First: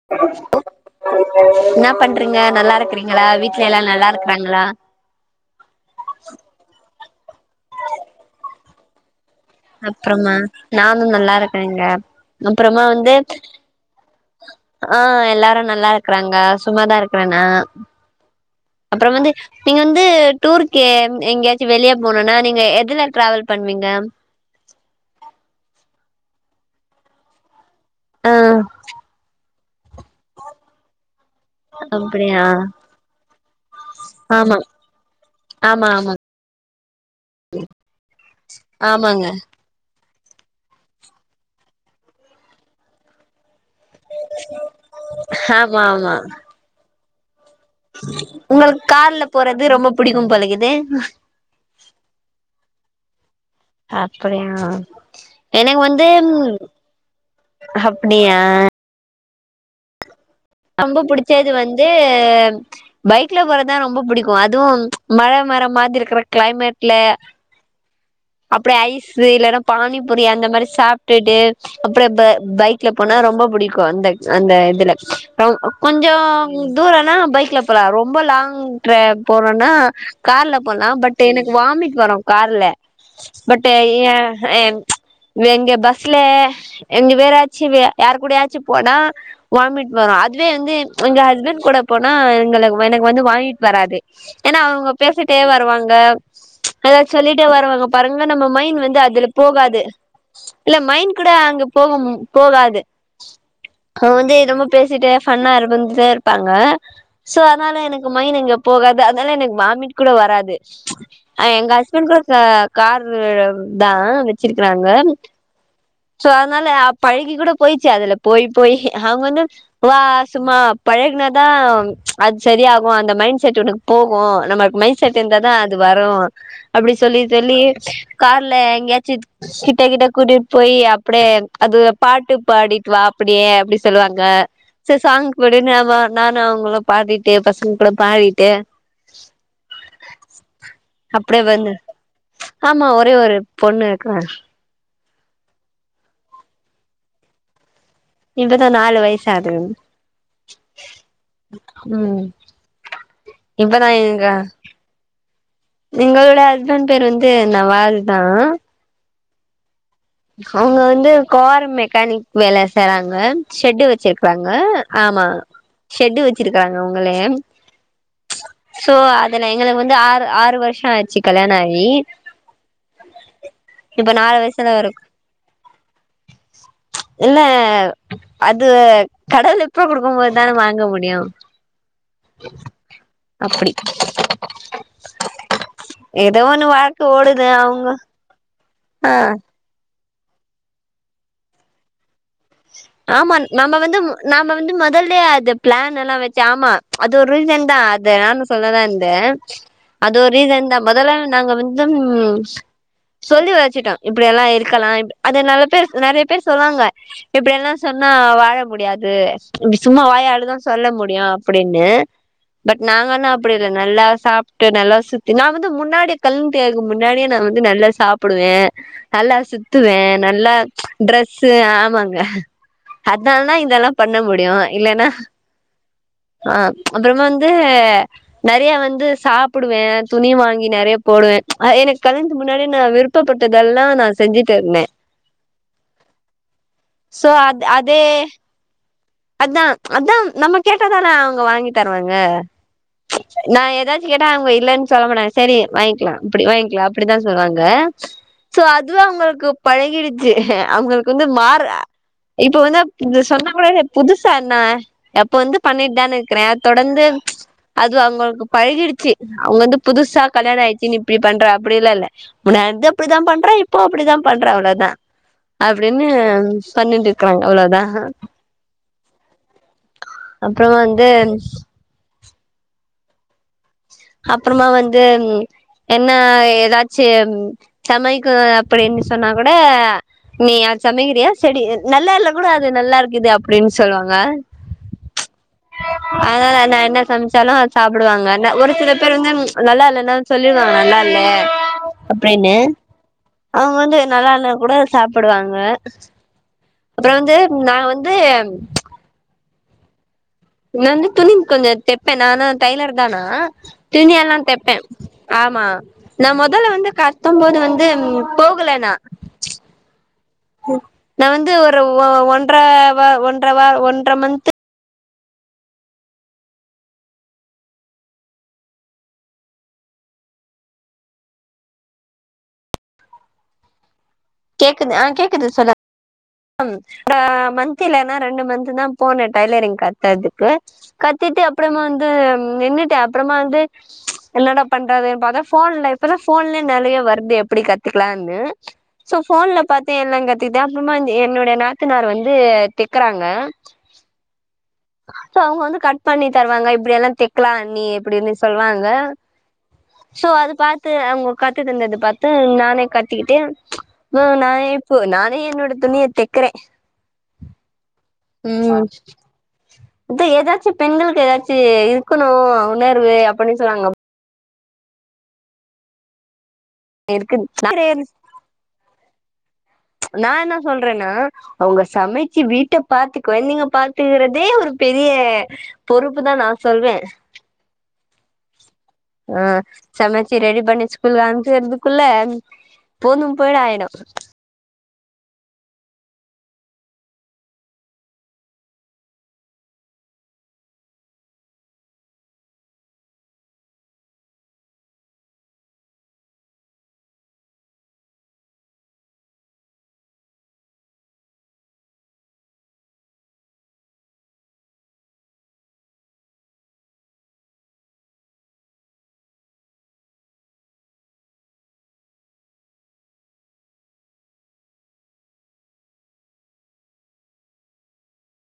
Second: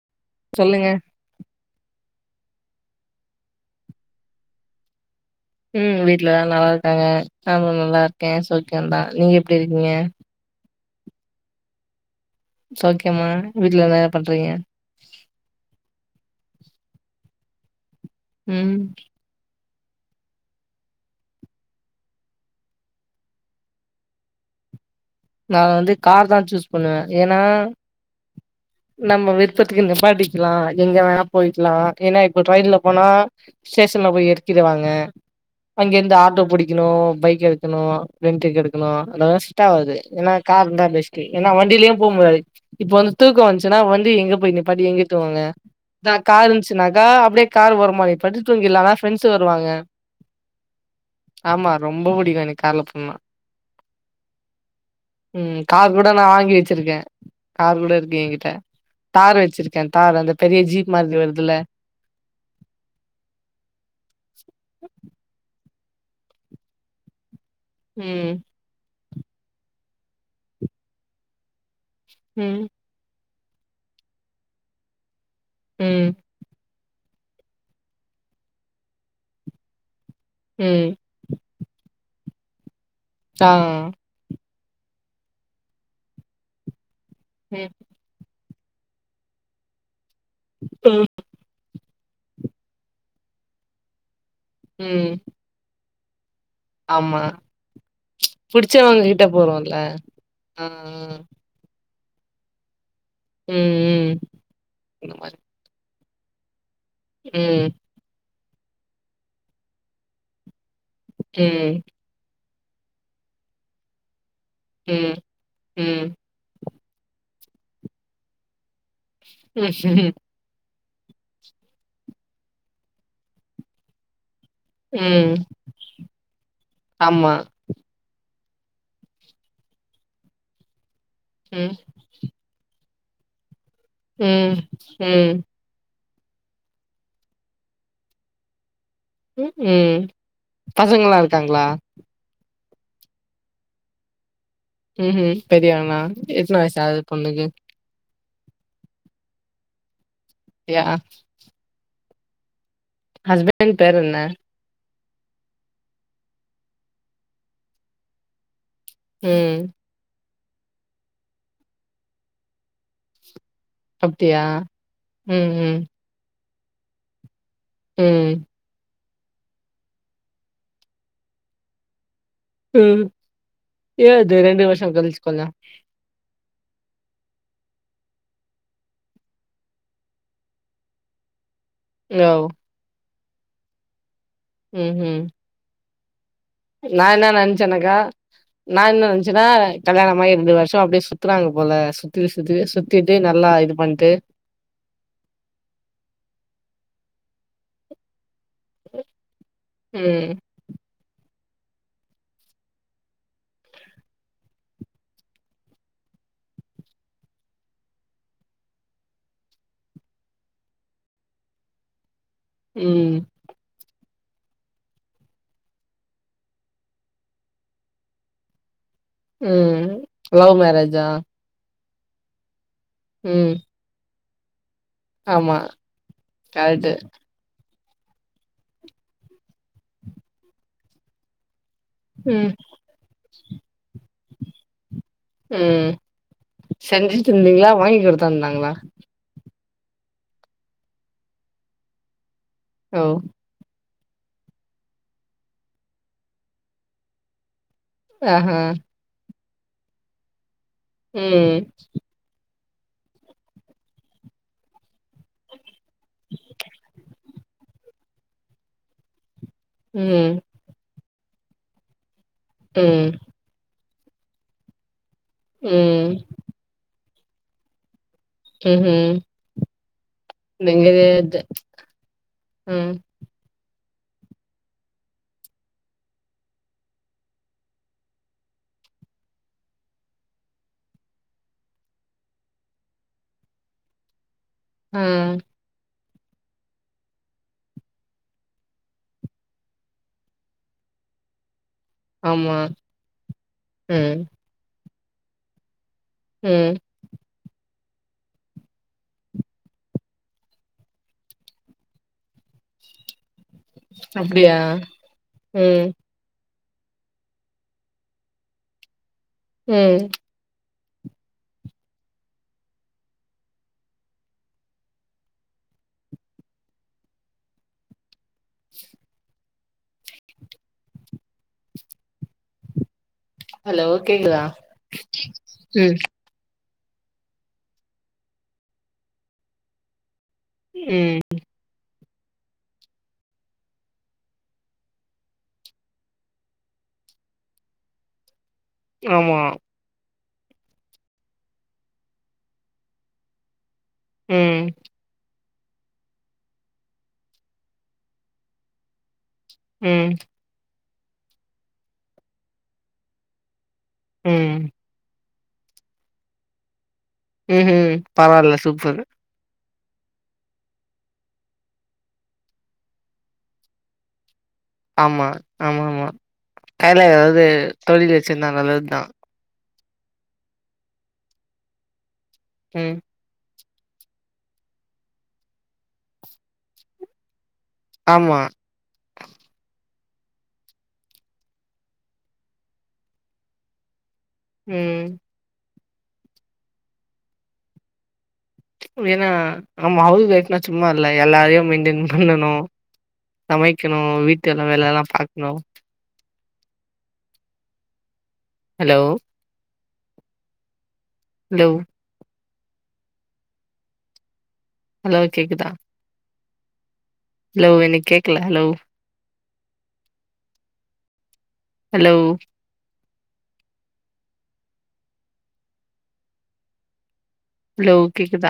[unintelligible] சொல்லுங்க என்ன பண்றீங்க நல்லா இருக்கறீங்களா வீட்ல எல்லா நல்லா இருக்கறாங்களா ம் வீட்ல எல்லா நல்லா இருக்காங்க நானு நல்லா இருக்கே சௌக்கியந்தா நீங்க எப் அப்புறமா நானு நல்லா இருக்கேங்க அப்புறமா வந்து சௌக்கியமா வீட்ல என்ன பண்றீங்க ஆ எல்லாரு நல்லா இருக்கறாங்க சும்மாதா இருக்கிறே நா ம் அப்ரோ வந்து நீங்க வந்து டூருக்கு எங்கயாச்சு வெளியே போனுன்னா நீங்க எதுல டிராவல் பண்ணுவீங்க நா வந்து கார் தா சூஸ் பண்ணுவே ஏன்னா ஆ நம்ம விருப்பத்துக்கு நிப்பாட்டிட் க்லா எங்க வேணா போய்க்கிலா ஏனா இப்ப அப்படியா டிரெய்ன்டுல போனா ஸ்டேஷன்ல போய் ஆமா ஏறுகிறுவாங்க ஆமா ஆமா அங்கிருந்து ஆட்டோ புடி க்கிணு பைக் எடுக்குணு டிரெயின் டிக் எடுக்குணு ஆமாங்க வேஸ்டாவுது ஏன்னா கார் இருந்தா பெஸ்ட் ஏன்னா வண்டிலியு போ முடாது இப்ப வந்து தூக்க வன்ச்சுனா வண்டிய் எங்க போய் நிப்பாட்டுவீங்க தூங்க ஆமா னா ஆமா காரு இன்ச்சுனாக்கா அப்டே கார் வருமாரி பட்த்து உங்களுக்கு தூங்கில்லா ஆனா கார்ல ஃப்ரெண்ட்ஸ் போறது வருவாங்க ரொம்ப புடிக்கும் போலக்குது ஆமா ரொம்ப புடிக்கு எனக்கு கார்ல போனா அப்படியு ம் கார் கூட நா வாங்கி வச்சிருக்கே கார் கூட இருக்கு அப்படியா எங்கிட்ட தார் வச்சிருக்கே தாரு அந்த பெரிய ஜீப் ரொம்ப மாதிரி புடிச்ச இது வருதுல வந்து பைக்ல போறதா ரொம்ப புடிக்கு அதுவு மழ மர மாதிரிருக்கிற கிளைமேட்ல ம் அப்டே ஐஸு இல்லனா பானிபுரி அந்த மாரி சாப்ட்டுட்டு அப்புற இப்ப ம் பைக் க்குல போனா ரொம்ப புடிக்கு அந்தக் அந்த இதுல ம் கொஞ்சோ ம் தூரனோ பைக்ல போலா ரொம்ப லாங் டிரே போரோனா கார்ல போலா ம் பட் டு எனக்கு வாமிட் வரு கார்ல ஆ பட் ஏ ஏன் வே எங்க பஸ்லே எங்க ம் வேறாச்சுவே யாரு கூடயாச்சு போனா வாமிட் வரு அதுவே வந்து ம் எங்க ஹஸ்பண்ட் கூட போனா எங்கள எனக்கு வந்து வாமிட் வராது ஏன்னா அவுங்க ம் பேசிட்டே வருவாங்க ஆமா ட்டே வருவாங்க பாருங்க நம்ம மைண்ட் வந்து புடிச்சவங்க கிட்ட அதுல போறோல்ல போகாது ஆ இல்ல மைண்ட் கூட அங்கப் போகும் போகாது ம் அவ ம் வந்து என்னமோ பேசிட்டு இந்த மாரி ஃபண்ணா இருப்பந்து ப்பாங்க சோ ம் அதனால எனக்கு மைன் அங்க போகாது அதனால எனக்கு வாமிட் கூட வராது அ எங்க ம் ஹஸ்பண்ட்டுக்கு கா காரு தா வச்சிருக்கிறாங்க ம் ம் சோ அதனால பழகி கூட போயிச்சு அதுல போய் போய் அவுங்கனு வா சும்மா பழகினாதா அது செரியாகு அந்த மைண்ட் செட் உனக்கு போகு நம்ம மைன்செட் ம் இருந்தாதா அது வரு அப்டி சொல்லி ஆமா சொல்லி கார்ல எங்கேயாச்சு கிட்ட கிட்ட கூட்டிட் போய் அப்டியே ம் அது பாட்டு பாடி வா அப்படியே அப்டி சொல்லுவாங்க ம் சேர் சாங் ம் போட் பின்னேவா நானு அவுங்களு பாடிட்டே பசங்கூட பாடிட்டு ம் பசங்களா அப்டியே இருக்காங்ளா வந்து ஆமா ஒரே ஒரு பொண்ணு இருக்குறா ம் ம் பெரியவொண்ணா எத்தன வயசாவுது பொண்ணுக்கு இன்றுதா நாலு வயசாவ்து அப்டியா ம் ஹஸ்பண்ட் இப்பதா பேர் என்ன எங்க எங்களோட ஹஸ்பண்ட் பேர் வந்து நவால் தா ம் அவுங்க வந்து கார் மெக்கானிக் வேல செய்றாங்க ஷெட்டு அப்டியா வச்சிர்கிறாங்க ஆமா ம் ம் ஷெட்டு வச்சிர்கிறாங்க அவுங்களே ம் சோ அதுன எங்களுக்கு வந்து ஆறு ஆறு வர்ஷோ ஆயிச்சு கல்யாணாயி ம் ஏ அது ரெண்டு வயசுல இரு வருஷ கழ்ச்சு கொந்த இல்ல அது கடவுள் எப்ப குடுக்கு போது தானே வாங்க முடியு யோவ் அப்டி ம் ம் ஏதோ ஒன்னு வ நா என்ன நெனைச்சேனாக்கா நா என்ன ஆ நெனச்சேன்னா கல்யாணமாகி இரண்டு வருஷோ அப்டியே சுத்துறாங்க போல சு த்துவே சுத்துவே சுத்திட்டு ஆமா நல்லா இது வந்து பண்ட்டு நம்ம நாம வந்து முதல்லே அது பிளான் எல்லா வச்சு ஆமா அது ஒரு ரீசன் தா அது நானு சொல்லலா இருந்தே அது ஒரு ம் ரீசன் தா முதல்ல நாங்க வந்து ம் சொல்லி வச்சிட்டோ இப்படி எல்லா இருக்கலா இப் அது நல்ல பேர் நெறையா பேர் சொல்வாங்க இப்படியெல்லா சொன்னா வாழ முடியாது இப்டி சும்மா வாயாலதா சொல்ல முடியு அப்பிடின்னு பட் ம் நாங்கனாப் அப்பிடி இல்ல நல்லா சாப்பிட்டு நல்லா சுத்தி நா வந்து முன்னாடியே கல்ண்தேக்கு முன்னாடியே நா வந்து நல்லா சாப் ப்பிடுவே நல்லா ம் சுத்துவே நல்லா லவ் மேரேஜா டிரெஸ் ஸு ஆமாங்க அதுனால ம் தா இதெல்லா பண்ண முடியு இல்லேன்னா ஆமா ஆ கரெக்ட்டு அப்பறமா வந் து நெறையா வந்து சாப்பிடுவே துணி வாங்கி நெறைய போடுவே எனக் கல்யாணத்துக்கு ம் முன்னாடி நா விருப்பப்பட்டதெல்லா நா செஞ்சுட்டு இருந்தே ம் சோ செஞ்சுட்டு அது இருந்தீங்களா வாங்கி அதே கொடுத்தா இருந்தாங்களா அதா அதா நம்ம கேட்டா தானே அவுங்க வாங்கி தருவாங்க ஓ நா ஏதாச்சு கேட்டா அவுங்க இல்லேன்னு சொல்ல மாட்டாங்க சேரி வாங்கிக்கலா அப்டி வாங்கிக்கலா அப்படிதா சொல்லுவாங்க ஆஹ துவே அவுங்களுக்கு பழகிடுச்சு அவுங்களுக்கு வந்து ம் மாற ஆ இப்ப வந்து இத சொன்னா கூட புதுசா என்ன எப்ப வந்து பண்ணிட்டு தான இருக்குறே தொடர்ந்து அது அவுங்களுக்கு பழகிடுச்சு அவுங்க வந்து புதுசா கல்யாண ஆயிச்சுன்னு இப்டி பண்றா அப்பிடிலா இல்ல முன்னாந்து அப்பிடிதா பண்றா இப்போ அப்படிதா பண்றா அவ்ளோதா அப்டின்னு பண்ணின்டு இருக்குறாங்க அவ்ளோதா ம் ம் அப்புறமா நீங்க யே வந்து இத்து ம் அப்பறமா வந்து ம் என்ன ஏதாச்சு சமைக்கு அப்டின்னு சொன்னா கூட நீ யா சமைக்கிறியா செடி நல்லா இல்ல கூட அது நல்லா இருக்குது அப்டின்னு சொல்லுவாங்க ம் அதனால நா என்ன சமைச்சாலு அது சாப்பிடுவாங்க நா ஒரு சில பேர் வந்து நல்லா இல்லன்னா சொல்லிருவாங்க நல்லா இல்ல ஆமா. அப்பிடின்னு அவுங்க வந்து ம். நல்லா இல்லேனா கூட சாப்பிடுவாங்க ம் அப்புற வந்து நா வந்து நா வந்து துணி கொஞ்ச தெப்பே நானு டெய்லர் தா நா துணி எல்லா அப்டியா? தப்பே ஆமா ம். நா மொதல்ல வந்து கத்தம் போது வந்து போகல நா ம் நா வந்து ஒரு ஒ ஒன்ற வ ஒன்ற வ ஒன்ற மந்த்து ஹலோ கேக்குதா கேக்குது ஆ கேக்குது சொல்லு ம். ம் அ மந்தத்லன்னா ரெண்டு மந்த் தா போனே டைலரிங் கத்துறதுக்கு ம். கத்திட்டு அப்புறமா வந்து நின்னுட்டே அப்புறமா வந்து என்னடா பண்றதுன்னு பாத்தா போன்ல இப்பதா போன்லயே நெறைய வருது எப்டி கத்துக்கலானு சோ ஆமா. போபோன்ல பாத்து என்னனு கத்தகுட்டே அப்புறமா என்னுடைய நாத்தனார் வந்து தெக்குறாங்க ம் சோ அவுங்க வந்து கட் பண்ணி தருவாங்க இப்டி எல்லா தைக்கலா அண்ணி எப்டின்னு சொல்லுவாங்க ம். சோ அது பாத்து அவுங்க கத்து தந்தது பாத்து நானே கத்துக்கிட்டே உ ம். நானே இப்போ நானே என்னோட துணிய தெக்கர ம் ஹும் பரவால்ல சூப்பரு இ ஏதாச்சு பெண்களுக்கு ஏதாச்சு இருக்கணு உணர்வு அப்டின்னு சொல்வாங்க ஆமா ஆமாமா கைல இருக்கு ஏதாவது தொழில் வச்சிருந்தா நல்லது தா நா என்ன சொல்றேன்னா அவுங்க சமைச்சு வீட்ட ம். பாத்துக்க கொழந்தைங்க பாத்துக்கிறதே ஒரு பெரிய பொறுப்பு தா நா சொல்வே ஆமா அ சமச்சி ரெடி பண்ணி ஸ்கூல் அனுப்சறதுகுல்ல போதும் போய்டாயிடு ம் ஏன்னா நம்ம அவர் வேனா சும்மா இல்ல எல்லாரையு மெயின்டென் பண்ணனு சமைக்கணு வீட்டு எல்லா வேலலா பாக்கணு ஹலோ ஹலோ ஹலோ கேக்குதா ஹலோ எனக்கு கேக்கல ஹலோ ஹலோ ஹலோ கேக்குதா